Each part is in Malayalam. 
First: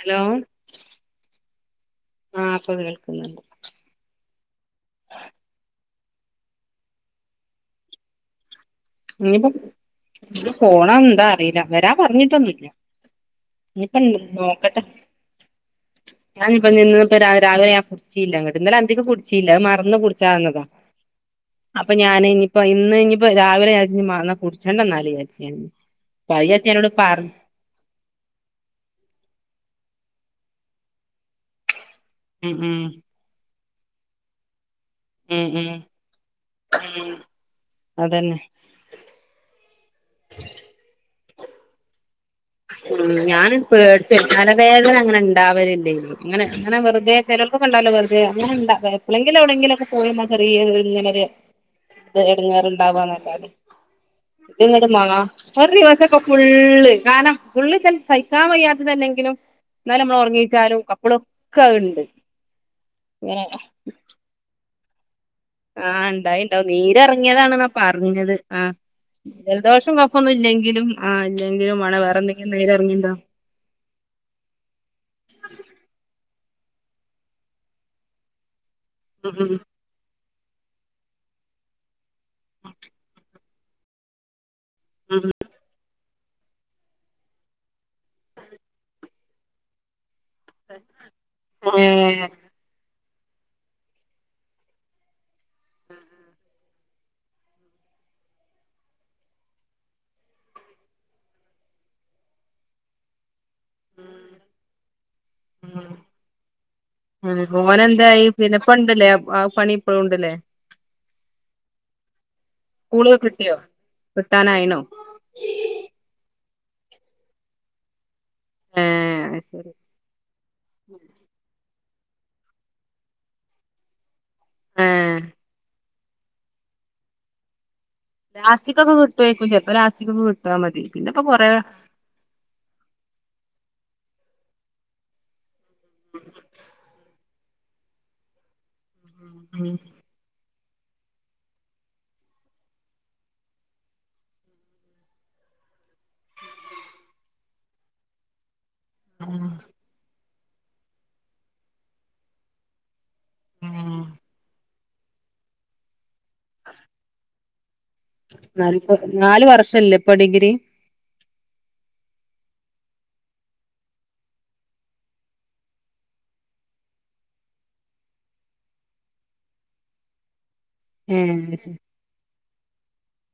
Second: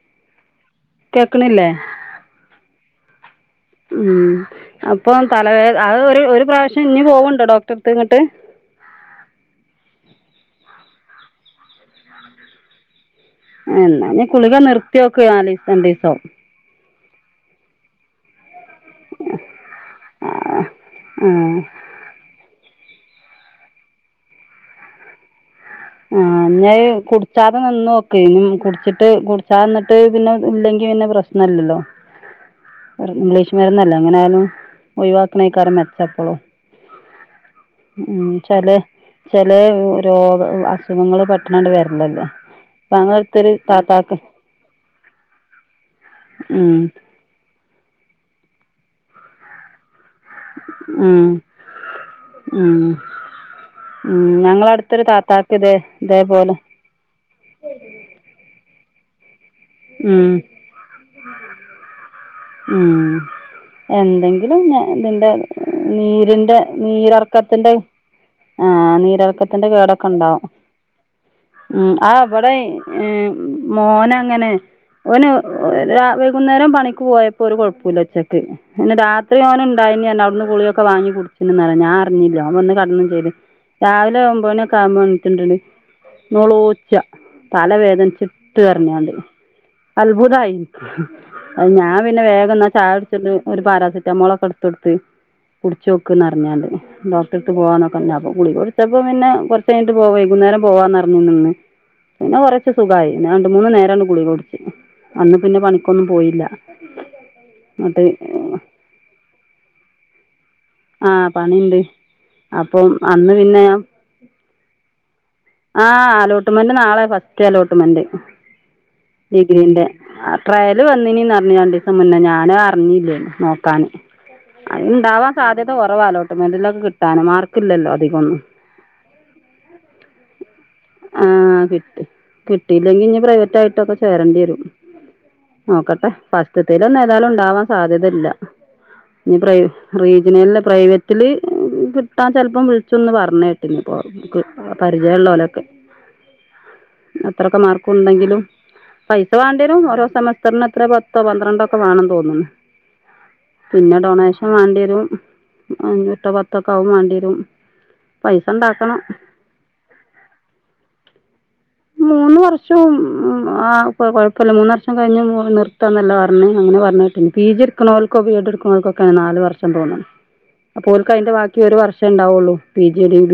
ഹലോ കേക്ണില്ലേയ്. ആ ഇപ്പൊ കേൾക്കുന്നുണ്ട്. ഉം അപ്പം തലവേദന ആഹ് ഒരു ഒരു പ്രാവശ്യം ഇഞ്ഞി പോവ്ണ്ടോ ഡോക്ടർടുത്ത് ഇങ്ങട്ട്. ഇനിയിപ്പോ ഇനി പോണം. എന്താ അറിയില്ല വരാ പറഞ്ഞിട്ടൊന്നുമില്ല. ഇനിപ്പം എന്നാ ഇനി ഗുളിക നോക്കട്ടെ നിർത്തിയോക്ക് നാലീസം രണ്ടീസം ഞാനിപ്പംഞ്ഞന്ന്. രാവിലെയ ആ കുച്ചില്ലെ [unintelligible] ഇന്നലെ അന്തിക്ക് കുടിച്ചില്ല. അത് മറന്ന് കുടിച്ചതെ ആ നിന്നതാ ആ അപ്പോ ഞാൻ ഞ്ഞിപ്പായിൻ ഇന്ന് ഞ്ഞിപ്പോ രാവിലെ വിചർച്ച് കുടിച്ചട്ടണ്ട എന്നാൽ വിചർച്ച്. ആ ഞ്ഞി കുടിച്ചാതെ നിന്നൊക്ക് ഇമ് കുടിച്ചിട്ട് കുടിച്ചാതെ നിന്നിട്ട് പിന്നെ ഇല്ലെങ്കിൽ പിന്നെ പ്രശ്നല്ലലോ. ഉം ഉം വരുന്നല്ലോ, എങ്ങനെ ആയാലും ഉം ഉം ഒഴിവാക്കനെക്കാരം മെച്ചം എപ്പളും. ഉം ഉ അതന്നെ ചില ചില രോഗ നിങ്ങൾ പെട്ടന്നാണ്ട് വെർലല്ലേ. ഉ ഞാൻ പേടിച്ച തലവേദന അങ്ങനെ ഉണ്ടാവലില്ലേ, അങ്ങനെ അങ്ങനെ ഉം വെറുതെ ചലം [unintelligible] പോയി [unintelligible] ഇങ്ങനെരു ഉം ഇത് ഉം എടങ്ങാറുണ്ടാവാന്നല്ലാതെ. ഉം ഞങ്ങളടുത്തൊരു ഇത്ടുമാങ്ങ താത്താക്ക് ഒരു ഇതേ ദിവസൊക്കെ ഇതേപോലെ ഫുള്ള് കാനം [unintelligible] സഹിക്കാൻ വയ്യാതെല്ലാകിലും എന്നാലും നമ്മളൾ ഉം ഉറങ്ങിച്ചാലും അപ്പാലൊക്കെ ആഹ്ണ്ട്. ഉം എന്തെങ്കിലും ഞാ ഇതിന്റെ ആഹ് നീരിന്റെ ഇണ്ടായിണ്ടാവും നീരെറങ്ങിയതാണെന്നാ നീരർക്കത്തിന്റെ പറഞ്ഞത് ആ ആഹ് നീരർക്കത്തിന്റെ ജലദോഷം കേടൊക്കെ കഫൊന്നും ഉണ്ടാവും. ഇല്ലെങ്കിലും ആഹ് ഉ ഇല്ലെങ്കിലും വേണേ ആ വേറെ എന്തെങ്കിലും ബടെ നീരെറങ്ങിണ്ടാവും മോൻ അങ്ങനെ ഓൻ ആ വൈകുന്നേരം പണിക്ക് പോയപ്പോ ഒരു കൊയപ്പുല്ല ഉച്ചക്ക്. ഇന്ന് രാത്രി ഉം ഓൻ ഉണ്ടായിനി അവുട്ന്ന്. ഗുളികയൊക്കെ വാങ്ങി കുടിചനാലോ ഞാനറിഞ്ഞില്ല ഓൻ വന്ന് കടന്നു ചെയ്ത് രാവിലെ ഒൻമ്പത് മണിഒക്കെ ഉം [unintelligible] നോളോച്ച തല വേദനിച്ചിട്ട് കരഞ്ഞാണ്ട് അത്ഭുതായി ഉം ഞാൻ പിന്നെ ഏഹ് വേഗം എന്നാ ചായ ഒരു പാരാസിെറ്റാമോൾ ഒക്കെ എടുത്തുകൊടുത്ത് കുടിച്ചോക്കുന്നറിഞ്ഞാണ്ട് ഡോക്ടർട്ത്ത് പോവാന്ന് പറഞ്ഞപ്പോ ഗുളിക കൊടുത്തപ്പോ പിന്നെ കുറച്ച് കഴിഞ്ഞട്ട് പോവേകു നേരം പോവാന്ന്റഞ്ഞു [unintelligible] പിന്നേ കുറെയൊക്കെ സുഖായി. പിന്നെ രണ്ട് മൂന്ന് നേരാണ് ഗുളികകൊടുത്ത് അന്ന് പിന്നെ ഉം പണിക്കൊന്നും പോയി ഉം മോനെന്തായി [unintelligible] ആ പണി ഇപ്പളുംണ്ടല്ലേ? ആ പണിണ്ട്. അപ്പം സ്കൂള് അന്ന് കിട്ടിയോ പിന്നെ കിട്ടാനായിണോ ആ അലോട്ട്മെന്റ് നാളെ ഫസ്റ്റ് അലോട്ട്മെന്റ്. ഏഹ് അത് ശരി ഡിഗ്രിന്റെ മുന്നെ ഞാനും അറിഞ്ഞില്ലേ നോക്കാന്. ഏഹ് അത്ണ്ടാവാ സാധ്യത കുറവ അലോട്ട്മെന്റിലൊക്ക കിട്ടാന്. മാർക്ക് ഇല്ലല്ലോ ലാസ്റ്റിക്കൊക്കെ കിട്ടൊയ്ക്കും ചെൽപ്പം ലാസ്റ്റ്ക്കൊക്കെ കിട്ടാമതി പിന്നെ ഇപ്പൊ കൊറെ ആഹ് കിട്ടി കിട്ടിയില്ലെങ്കി ഇനി പ്രൈവറ്റ് ആയിട്ടൊക്കെ ചേരണ്ടി വരും നീ പ്രൈ ഇല്ല പ്രൈവറ്റില് കിട്ടാൻ ചെൽപ്പം വിളിച്ചൊന്ന് പറഞ്ഞേക്ക് ഇനി ഇപ്പൊ [unintelligible] പരിചയള്ളാ ലൊക്കെ അത്രൊക്കെ മാർക്കുണ്ടെങ്കിലും [unintelligible] പത്തോ പന്ത്രണ്ടോ ഒക്കെ വേണംന്ന് തോന്നുന്നു. പിന്നെ ഉം ഡൊണേഷൻ വാണ്ടിരും പ്പം അഞ്ച് എട്ടോ പത്തൊ നല്പ്പോ നാലു വർഷല്ലെ ഇപ്പൊ ഡിഗ്രി? മ്മ്മ് ആ കുഴപ്പല്ല മൂന്നർഷം കഴിഞ്ഞ് നിർത്താന്ന് ക്ണോൽക്കോ ബി എ ഡ് എട്ക്കണോൽക്കൊക്കെയാണ് നാല് വർഷംപോണം അപ്പോൽക്ക അതിന്റെ ഏഹ് ബാക്കി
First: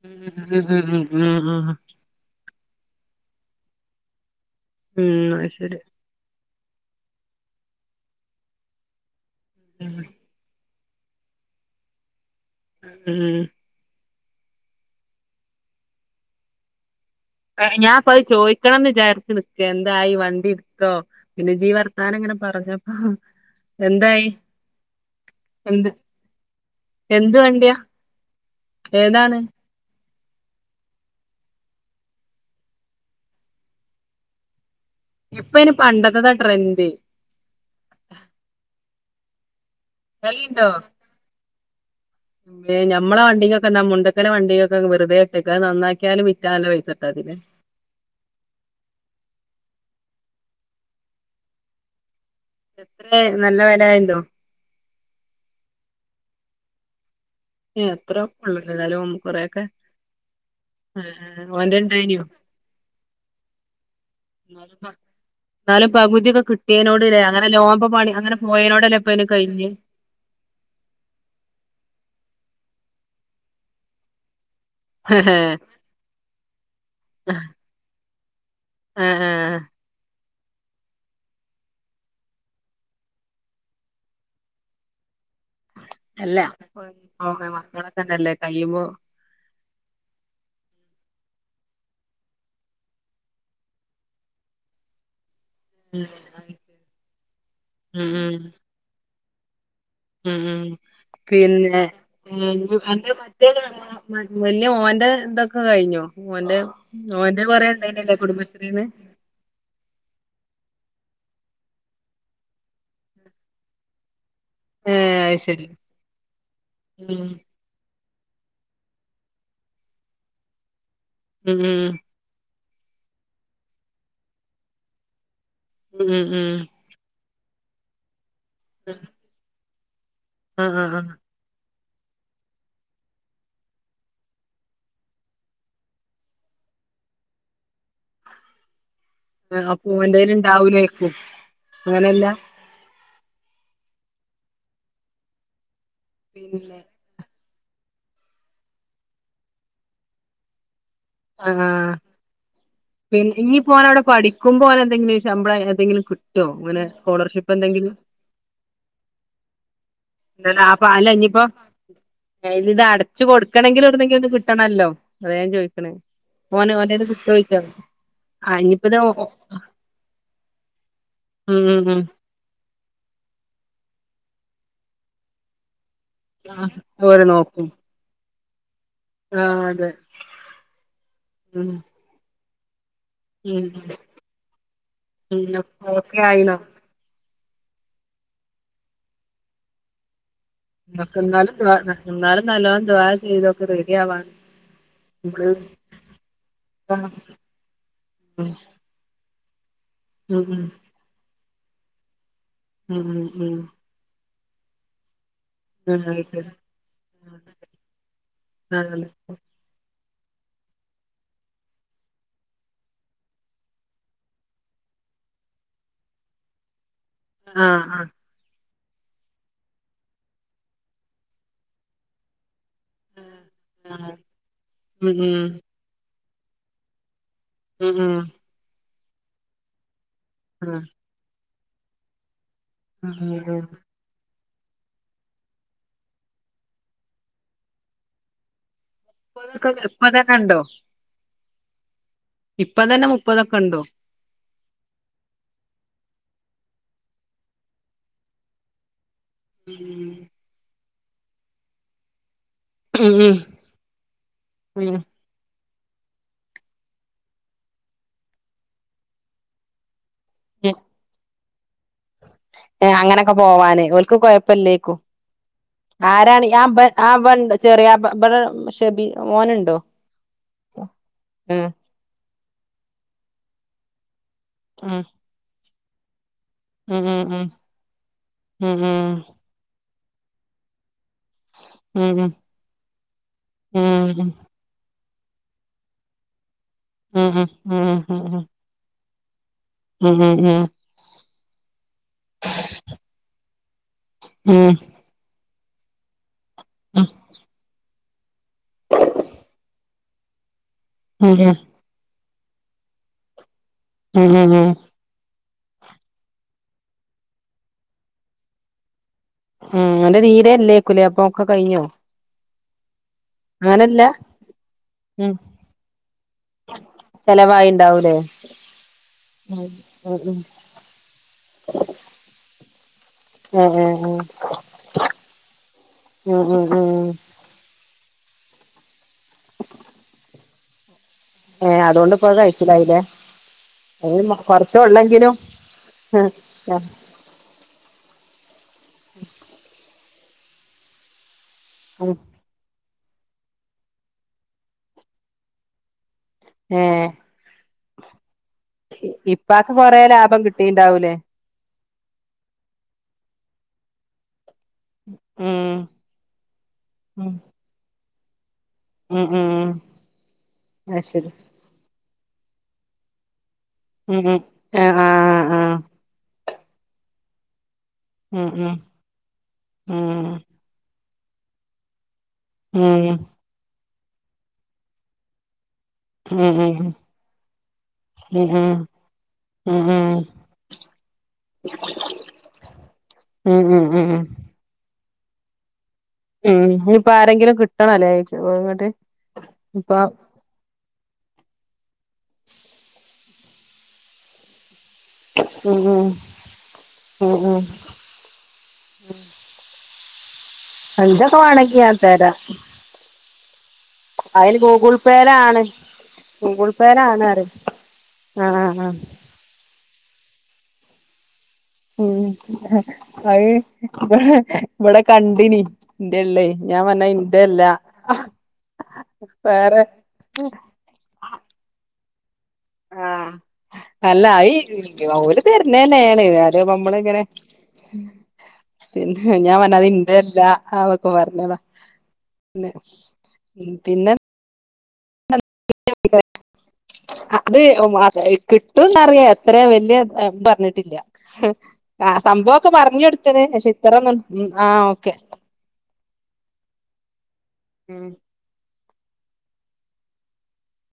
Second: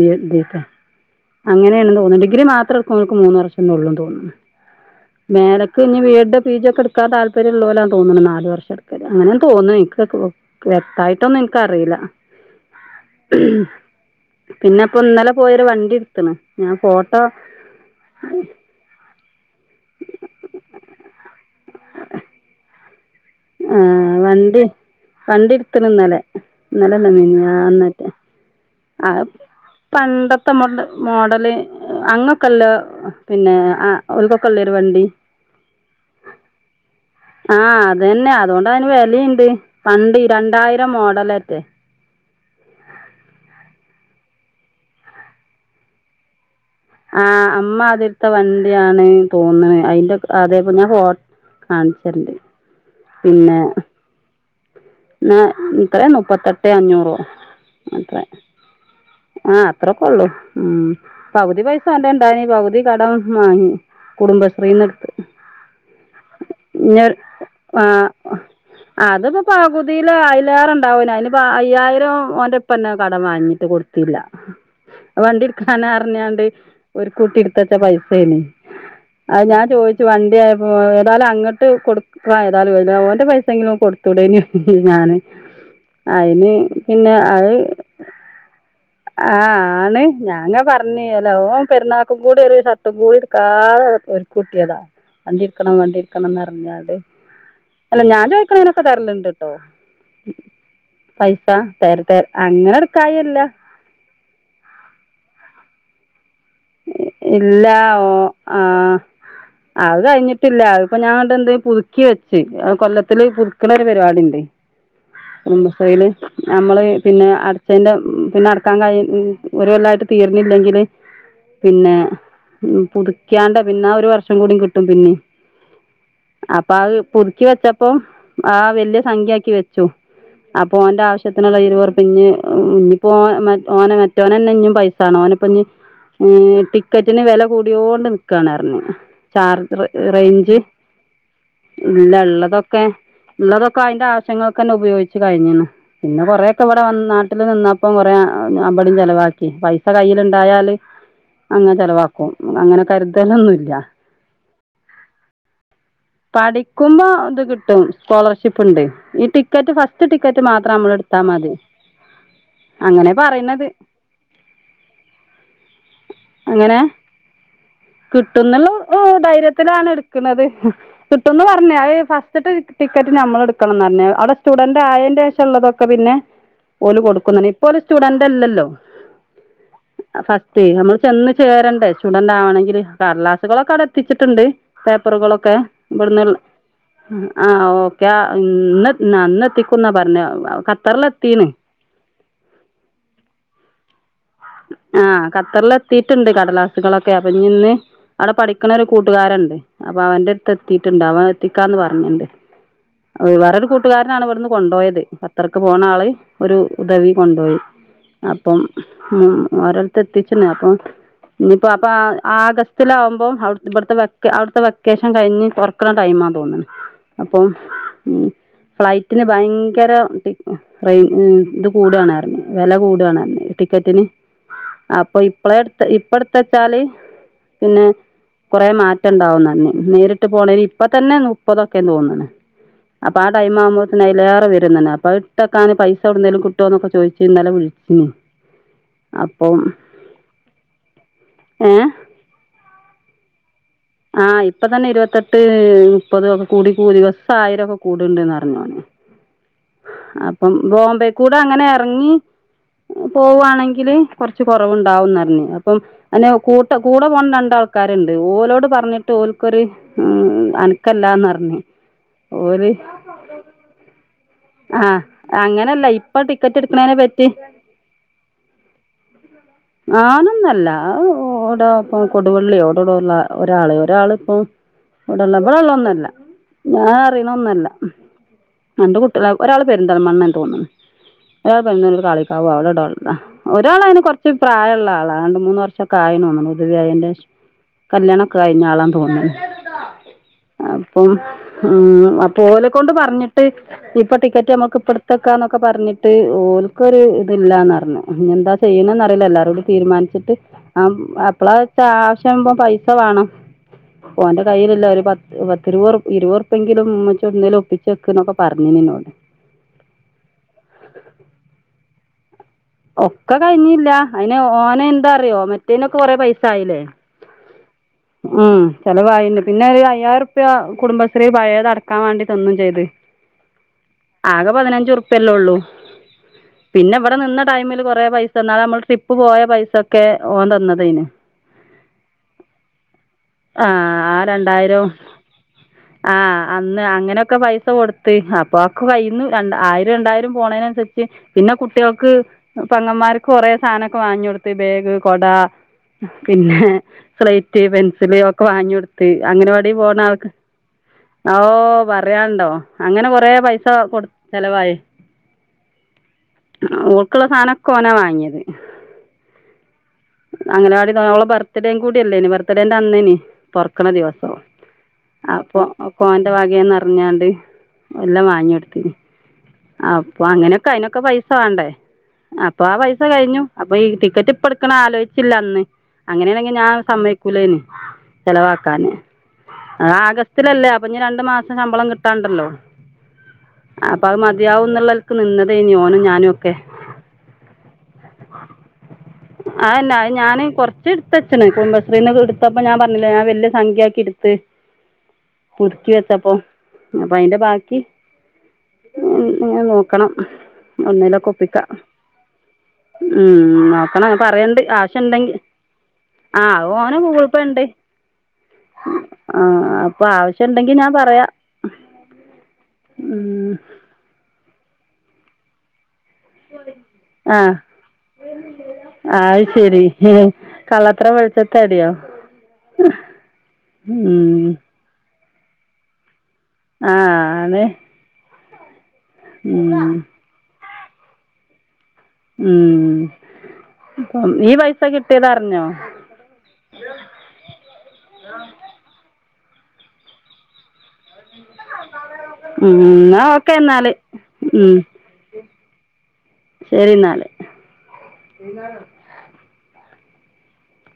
അത് ശരി. ഉം ഉം ഉം ഉം ഉം അങ്ങനെയാണ് തോന്നണ്ട് ഡിഗ്രി മാത്രം [unintelligible] മൂന്ന് വർഷംന്നുള്ളൂ തോന്നുന്നു. ഉം അത് ശരി മേലക്ക് പി ജി ഒക്കെടുക്കാൻ താൽപര്യമുള്ളോല്ലാന്ന് തോന്ന്ണ് നാല് വർഷം എടുക്ക അങ്ങനേന്ന് തോന്നണ് വ്യക്തായിട്ടൊന്നും എനിക്കറിയില്ല. ഉം പിന്നെ ഇപ്പോ ഇന്നലെ പോയൊരു വണ്ടി ഇടുത്ത്ണ്. ഞാൻ ഫോട്ട ഞാ അപ്പൊ അത് ചോദിക്കണംന്ന് വിചാരിച്ച് നിക്ക എന്തായി വണ്ടി ഇട്‌ത്തോ പിന്നെ ഇജ്ജ്‌ ഈ വർത്താനം ഇങ്ങനെ പറഞ്ഞപ്പോ ആ എന്തായി വണ്ടി വണ്ടിട്‌ത്ത്ണ് എന്ത് ഇന്നലെ. ഇന്നലെയല്ല എന്ത് വണ്ടിയാ മിനിഞ്ഞാന്നട്ടെ ഏതാണ്? പണ്ടത്തെ മ മ മോഡല് അങ്ങൊക്കെല്ലോ പിന്നെ ആ ഓൽക്കൊക്കെ ഒള്ളെ ഇപ്പ ഇനി പണ്ടത്തെതാ ട്രെൻഡ്. അതുകൊണ്ടതിന് വെലേണ്ട്. വെലേണ്ടോ [unintelligible] ഞമ്മളെ വണ്ടിക്കെന്താ [unintelligible] ഞങ്ങടെ വണ്ടിയൊക്കെ വെറുതെട്ടക്ക അത് നന്നാക്കിയാലും വി ആ അമ്മാതിർത്ത വണ്ടിയാണ് തോന്ന്ണ് അതിന്റെ അതേപ്പോം ഞാൻ ഫോട്ടോ കാണി ച്ചരണ്ട്. എത്ര പിന്നെ നല്ല വെലായുണ്ടോ ന്ന എത്രേ മുപ്പത്തെട്ട് അഞ്ഞൂറോ? എത്ര അത്ര ഉള്ളൂ ഏതായാലും ആ കൊറെയൊക്കെ അത്രക്കൊള്ളു ഉം പകുതി ഓന്റെ പൈസ ന്റെ ഇണ്ടായിനു ഉണ്ടായിനീ പകുതി കടം വാങ്ങി എന്നാലും കുടുംബശ്രീന്ന് പ- എടുത്ത്. എന്നാലും പകുതിയൊക്കെ ഇനി കിട്ടിയേനോട്ല്ലേ അങ്ങനെ [unintelligible] ആഹ് പണി അങ്ങനെ പോയനോടല്ലേ ഇപ്പ അയ്ന് കഴിഞ്ഞ് [unintelligible] അയിനിപ്പ അയ്യായിരം ഓന്റെ പ ഇപ്പത്തന്നെ കടം വാങ്ങിട്ട് കൊടുത്തില്ല. വണ്ടിട്ക്കാന അറിഞ്ഞാണ്ട് പ ഒരു കൂട്ടി എടുത്തച്ച പൈസേ നി ആ ആ അത് ഞാൻ ചോദിച്ചു വണ്ടി ആയപ്പോ ഏതാലും അങ്ങട്ട് കൊടുക്കായേതാലും വ ഓന്റെ പൈസെങ്കിലും കൊടുത്തൂടേയ്നോ ഞാന് അല്ല അയിന് പിന്നെ [unintelligible] തന്നെല്ലേ കഴയുമ്പോ ആ ആണ് ഞാന്ന് പറഞ്ഞ് അല്ല ഓൻ പെരുന്നാക്കും കൂടി ഒരു ഷർട്ടും കൂടിടുക്കാതെ ഒരുക്കൂട്ടിയതാ വണ്ടിട്ക്കണം ഉം വണ്ടിട്ക്കണംന്ന് അറിഞ്ഞാണ്ട് അല്ല ഉം ഞാൻ ചോദിക്കണേനൊക്കെ തെരല്ല് ണ്ട്ട്ടോ ഉം ഉം പിന്നെ തര തര അങ്ങനെ [unintelligible] മറ്റേ എടുക്കായില്ല മറ്റേ കാര്യങ്ങള് വല്ല്യ മോന്റെ ഇതൊക്കെ കഴിഞ്ഞോ ഓന്റെ ഓൻന്റെ ഇല്ല കൊറേ ഓ ണ്ടായിനില്ലേ കുടുംബശ്രീന്ന് കിട്ടില്ല ഇപ്പൊ ഞാന [unintelligible] അതിപ്പോ പുതുക്കി വെച്ച് കൊല്ലത്തില് പുതുക്കണ ഒരു പരിപാടിണ്ട് ഏ, അത് ശരി കുടുംബശ്രീയില് നമ്മള് പിന്നെ ഉം അടചേന്റെ ഉം പിന്നെ നടക്കാൻ കഴി മം ഒരു കൊല്ലായിട്ട് തീർന്നില്ലെങ്കില് ഉം ഉം പുതുക്യാണ്ട് പിന്നെ ആ ഒരു വർഷം കൂടി കിട്ടും പിന്നിം ഉം ഉം അപ്പൊ അത് പുതുക്കി വെച്ചപ്പോ ആ വല്ല്യ സംഖ്യാക്കി വെച്ചു ആ അപ്പോ ആ ആ ഓന്റെ ആവശ്യത്തിന്ന് കൈയില്ല് വെറു പിന്നിം ഹ് ഇനിപ്പോ ഓ ഓന മറ്റോനന്നെ ഇഞ്ഞി പൈസാണം ഓന്പ്പ ഞ്ഞി മ്മ് ടിക്കറ്റിന് വെല കൂടിയോണ്ട് നിക്കാണാർഞ്ഞ് ആ, ചാർജ് അപ്പൊ ഓന്റെല് റേഞ്ച് ഇണ്ടാവൂലേക്കും ഇല്ല അങ്ങനെയല്ല ഇള്ളതൊക്കെ ഇള്ളതൊക്കെ അയ്ന്റെ ആവശ്യങ്ങക്കെന്നെ ഉപയോഗിച്ച് കഴിഞ്ഞെണ്ണ് പിന്നെ കൊറേക്കെ ഇവിടെ വന്നാ ട്ടില് നിന്നപ്പം കൊറേ ബടിം ചെലവാക്കി പൈസ കയ്യില്ണ്ടായാല് ആ അങ്ങനെ ചെലവാക്കും അങ്ങനെ പിന്നെ കരുതലൊന്നുല്ല ഇഞ്ഞിപ്പോനവിടെ പഠിക്കുമ്പോനെന്തെങ്കിലും ശമ്പളം എന്തെങ്കിലും കിട്ടോ അങ്ങനെ പഠിക്കുമ്പോ ഇത് സ്കോളർഷിപ്പ് കിട്ടും എന്തെങ്കിലും സ്കോളർഷിപ്പ്ണ്ട് ഈ ടിക്കറ്റ് ഫസ്റ്റ് റ്റ് ടിക്കറ്റ് മാത്രം നമ്മളെടുത്താൽ മതി ആയിനിത് അങ്ങനെ അടച്ചു പറയ്ണത് കൊടുക്കണെങ്കില് യവ്ട്ട്ന്നെങ്കിലും ഇത് കിട്ടണല്ലോ അത ഞാൻ ചോയ്ക്ക്ണെ അങ്ങനെ ആ കിട്ടുന്നുള്ള ഇനിയിപ്പത് ഹ് ഉം ധൈര്യത്തിലാണ് എടുക്കുന്നത് കിട്ടുംന്ന് പറഞ്ഞ് ഉം അത് ഉം. ഫസ്റ്റ്ത്തെ ടിക്കറ്റ് നമ്മള് എടുക്കണംന്ന് പറഞ്ഞ് അവിടെ സ്റ്റുഡന്റായേന്റേഷം ള്ളതൊക്കെ ക്ക പിന്നെ ആഹ് ഓല് ഓര് കൊടുക്കുംന്ന് പറഞ്ഞ് നോക്കും ഇപ്പോ ഒരു സ്റ്റുഡന്റ് ല്ലല്ലോ ആഹ് അതെ ആ ഫസ്റ്റെയ്‌ നമ്മൾ ചെന്ന് ഉം ചേരണ്ടേ സ്റ്റുഡന്റ് ആവാണെങ്കില് ഉം കടലാസുകളൊക്കെ അവടടെ എത്തിച്ചിട്ടുണ്ട് പേപ്പറുകളൊക്കെ ഇവിടുന്ന് ക്യായിനോ ആ ഓക്കെ ഉം ഇന്ന് ആ ഇന്നത്തിക്കുംന്നാ പറഞ്ഞ് ഒക്കെന്നാലും ദുആ എന്നാലും നല്ലോ ദുആ ചെയ്തോ ഒക്കെ റെഡിയ ആവാൻ ആ നമ്മള് ഖത്തറിലെത്തീയിട്ടുണ്ട് ആഹ് കടലാസുകളൊക്കെ അപ്പൊ ഇഞ്ഞി ഇന്ന് അവിടെ ഉം പഠിക്കണരു കൂട്ടുകാരണ്ട് അപ്പൊ അവന്റെ ഉം അടുത്ത് എത്തിട്ടുണ്ട് അവൻ എത്തിക്കാന്ന് പറഞ്ഞിട്ടണ്ട് ഉം ഉം ഉം ഉം വേറൊരു കൂട്ടുകാരനാണ് ഇവിടുന്ന് കൊണ്ടോയത് കാത്തർക്ക് പോണ ആള് ആഹ് അത് ശരി ഒരു ഉദവി കൊണ്ടോയി അപ്പം ആഹ് ഉം ഓരട്ത്ത് എത്തിച്ച് ണ് അപ്പൊ ഇനിപ്പോ അപ്പൊ ആ ആഗസ്റ്റിലാകുമ്പോ അവ് ഇവിടുത്തെ അവിടുത്തെ വെക്കേഷൻ കഴിഞ്ഞ് തുറക്കണ ടൈമ് തോന്ന്ണ് അപ്പോം ആഹ് ആഹ് ഉം ഫ്ലൈറ്റില് ഭയങ്കര ഇത് റെയി മ്മ് കൂടാണ്പറഞ്ഞു വെലകൂടാ ണാർ ഞ്ഞ് ടി ടിക്കറ്റിന് ആഹ് അപ്പൊ ഉം ഉം ഇപ്പളേ ഇട്ത്ത് ഇപ്പ ഇട്ത്തെച്ചാല് പിന്നെ ഉം ഉം കൊറേ മാറ്റണ്ടാവുംന്ന് പറഞ്ഞ് നേരിട്ട് പോണേന് ആഹ് ഇപ്പ തന്നെ നു ഇപ്പതൊക്കെതോന്നണ് അപ്പ ആഹ് ആ ആഹ് ടൈമ് ആഹ് ആവുമ്പോത്തിന് അയ്ലേറെ വെരും [unintelligible] അപ്പൊ അത് ഇട്ടെക്കാന് പൈസ എവിട്ന്നേലും കിട്ടോന്നൊക്കെ ചോയ്ച്ച് ഇന്നലെ വിൾച്ചീന്ന് ഇപ്പോതൊക്കെ [unintelligible] ഇപ്പോതൊക്കെണ്ടോ ഏ ഇപ്പതന്നെ മുപ്പതൊ ആ ഇപ്പ തന്നെ ഇരുവത്തെട്ട് ഉം പ്പതൊക്കെ കൂടിക്കൂടി ദിവസം ആയിരൊക്കെ കൂടിണ്ട്ന്നറിഞ്ഞു അപ്പം ബോംബെക്കൂടെ അങ്ങനെ എറങ്ങി ഉം [inaudible] ഉം പോവാണെങ്കില് കൊറച്ച് ഉം കൊറവുണ്ടാവുന്നർഞ്ഞി പ്പം അന്നെ കൂടെ പോകണം രണ്ടാൾക്കാര്ണ്ട് ഓലോട് പറഞ്ഞിട്ട് ഓല്ക്കൊര് ം അൻക്കല്ലാന്നർഞ്ഞ് എ അങ്ങനക്കെ പോവാന് ഓൽക്ക് ആ കൊപ്പല്ലേക്കും അങ്ങനല്ല ഇപ്പൊ ആരാണ ടിക്കറ്റ് എടുക്കണേനെ പറ്റി [unintelligible] ചെറിയ [unintelligible] ഓനു ഓനൊന്നോല്ല അത് ഓൻ്റൊപ്പം കൊടുവള്ള്യോ അവെടവടോള്ളരാള് ഒരാള് പ്പോ ഉം ബടെള്ളതോന്നോല്ല ഉം ഉം ഉം ഞാനറീണതോന്നോല്ല ഉം രണ്ട് കുട്ട്യളാ ഉം ഒരാള് പെര്ന്തൽമണ്ണണ്ടോന്ന്ണ്. അ ഉം പറുന്ന ഉം ഉം കളിക്കാവു അവിടെടള്ള ഉം ഒരാൾകൊറ [inaudible] ഉം ഉം ള്ള ആളാ രണ്ട് മൂന്ന് വർഷൊക്കായി തോന്നുണു ഹുദവി ആയീൻ്റെശേഷം ഉം ഉം ഉം ഉം ഉം ഉം കല്യാണോക്കെ കഴിഞ്ഞ ആളാ തോന്നുണ് അ്ഹ്ഹ് അപ്പം അ് അപ്പോലെ കൊണ്ട് പറഞ്ഞിട്ട് ഇപ്പൊ ടിക്കറ്റ് ഞമ്മക്ക് ഇപ്പടുത്തെക്കാന്നൊ--ഇപ്പടുത്തെക്കാന്ന് ക്കെ പറഞ്ഞിട്ട് ഓൽക്കൊരു ഇദ് ഇല്ലാന്നറഞ്ഞു ഞി എന്താ ചെയ്യണ് തീരുമാനിച്ചിട്ട് ം ഉം അപ്പളാച്ചാ ആവശ്യാവുമ്പോ പൈസ വേണം ഉം ഓന്റെ ഉം ഉം കയ്യിലില്ല ഒരു പത്ത് പത്തിരുപതുർപ്യങ്കിലും മ്മച്ചി എവ്ട്ന്നെങ്കിലുംഒപ്പിച്ചെക്ക്ന്നൊക്ക് പറഞ്ഞീന്നുനോട് അ് ഓന്റെ തീരെ അല്ലേക്കുല [unintelligible] അപ്പൊ ഒക്കെ കഴിഞ്ഞോ ഒക്കെ കഴിഞ്ഞില്ല അങ്ങനല്ല ഉം അയിന്ഓനെന്താറിയോ മറ്റേനൊക്കെ കൊറെ പൈസ ആയില്ലേ? ണ്ടാവുലെ ഉം ചെലവായിണ്ട് പിന്നെ ഒരു ഉം അയ്യായിരറ്പ്യാ കുടുംബശ്രീ പഴേത് അടക്കാൻ വേണ്ടിട തന്നൂ ചെയ്ത് ഏഹ് ഏഹ് ഏഹ് ആകെ പതിനഞ്ചുർപ്പില്ലേള്ളൂ. ഉം ഉം പിന്നെ ഉം ഇവിടെ നിന്ന കൊറെ പൈസ ന്നാള് നമ്മൾ ട്രിപ്പ് പോയ പൈസക്കെ ഓൻ തന്നതേര്ന്നു ഏ അതോണ്ട്പ്പോ അത് കയീച്ചിലായില്ലേ ആ ആ അതില് രണ്ടായിരം കൊറച്ചൊള്ളെങ്കിലും ആ അന്ന് അങ്ങനൊക്കെ പൈസ കൊടുത്ത്. അപ്പൊ ആക്കെകയ്യിന്ന് രണ്ട ആയിരോ രണ്ടായിരം പോണേനൻസര്ച്ച് പിന്നെ കുട്ടികൾക്ക് ഉം പ്പെങ്ങമ്മാർക്ക് കൊറെേ സാധനൊക്കെ വാങ്ങി കൊടുത്ത് ബേഗ് കൊട പിന്നെ ഏഹ് സ്ലേറ്റ് പെൻസില് ഒക്കെ വാങ്ങി കൊടുത്ത് അങ്കനവാടി ഇപ്പാക്ക് പോണ കൊറേ ആൾക്ക് ലാഭം കിട്ടിണ്ടാവൂലേ ആ ഓ പറയാണ്ടോ അങ്ങനെ കൊറേ പൈസ കൊടുത്ത് ചെലവായി ം കുള്ള സാധനോക്കെ ഓനാ വാങ്ങിത് ഉം ഉം അങ്കനവാടി അത് ഓളെ ശരി ബർത്ത്ഡേ ബർത്ത്ഡേൻ്റന്നേനു തോറ്ക്ക്ണ ഉം ദിവസം ഉം ആഹ് ആഹ് അപ്പൊ ആഹ് ഓൻ്റെ വ ണ്ട് എല്ലാം ഉം ഉം വാങ്ങോട്ത്ത്ന് അപ്പോ ഉം അങ്ങനൊക്കെ അതിനൊക്കെ പൈസ പൈസ വാണ്ടേ അപ്പൊ ആ ഉം പൈസ ഉം കഴിഞ്ഞു അപ്പൊ ഈ ടിക്കറ്റ് പ്പട്ക്ക്ണആലോയിച്ചില്ല അന്ന് ഉം ഉം അങ്ങനെയണങ്കി ഞാൻ ഉം സമ്മതിക്കൂലേര്ന്ന് ഉം ചെലവാക്കാന് ഉം അത് ആഗസ്റ്റിലല്ലേ അപ്പൊ ഇഞി രണ്ട്മാസം ശമ്പളം കിട്ടാണ്ടല്ലോ. ഉം അപ്പൊ അത് ഉം മതിയാവും എന്നുള്ളനെലക്ക് നിന്നതേര്ന്നു ഓനും ഞാനോക്ക ഇപ്പ ആരെങ്കിലും കിട്ടണല്ലേ [unintelligible] എരിക്കും അ അങ്ങട്ട് ഇപ്പ കുറച്ച്ട്ത്തെച്ച്ണ് കുടുംബശ്രീന്ന് എടുത്തപ്പോ ഞാൻ പറഞ്ഞില്ലെ ഞാൻ വ. ല്യ സംഖ്യ ആക്കി ട്ത്ത് ഉം പുതുക്കി ഉം, വെച്ചപ്പോ അപ്പൊ ഉം, അതിന്റെ ഉം. ബാക്കി നോ [unintelligible] ആക്കണം അഞ്ചോക്ക വാണങ്കി ഞാൻ ത്തരാ ം നോക്കണം ഞാൻ പറെണ്ട് ആവശ്യണ്ടെങ്കി പേയിലാണ് ആ ഗൂഗിൾ പേയിലാണ് ഓന്ഗൂഗ്ൾ പേ പറയും ണ്ട് ആഹ് ആഹ് ആഹ് ആ അപ്പൊ ആവശ്യണ്ടെങ്കി ഞാൻ പറയാം ഉം ഉം അത് ഇവിടെ കണ്ടിനി ഇന്റെയല്ലെ ഞാൻ പറഞ്ഞു അത് ഇന്റെല്ല ആ അത് ശരി കള്ളത്തരം വൾതാടിയോച്ചത്താട്യോ? ആ അല്ല ഇനിക്ക് ഓല് തെരുന്നന്നെണ്. ത്പ്പൊ ആ ഞമ്മള്ങ്ങനെ ആണ് പിന്നെ ഞാൻ പറഞ്ഞ അത് ഉം ഇന്റെല്ല അവൊക്കെ പറഞ്ഞതാ പിന്നെ ഉം പിന്നെ പ്പ കിട്ടിയതറിഞ്ഞോ [unintelligible] അത് കിട്ടുന്നറിയ എത്ര വല്യയ പറഞ്ഞിട്ടില്ല ആ സംഭവൊക്കെ ഉം പറഞ്ഞു എന്നാ കൊടുത്തന ഓക്കെ പക്ഷെ എന്നാല് ഇത്രൊന്നും ഉ ഉം ആഹ് ഓക്കെ ശരി എന്നാല് ഉം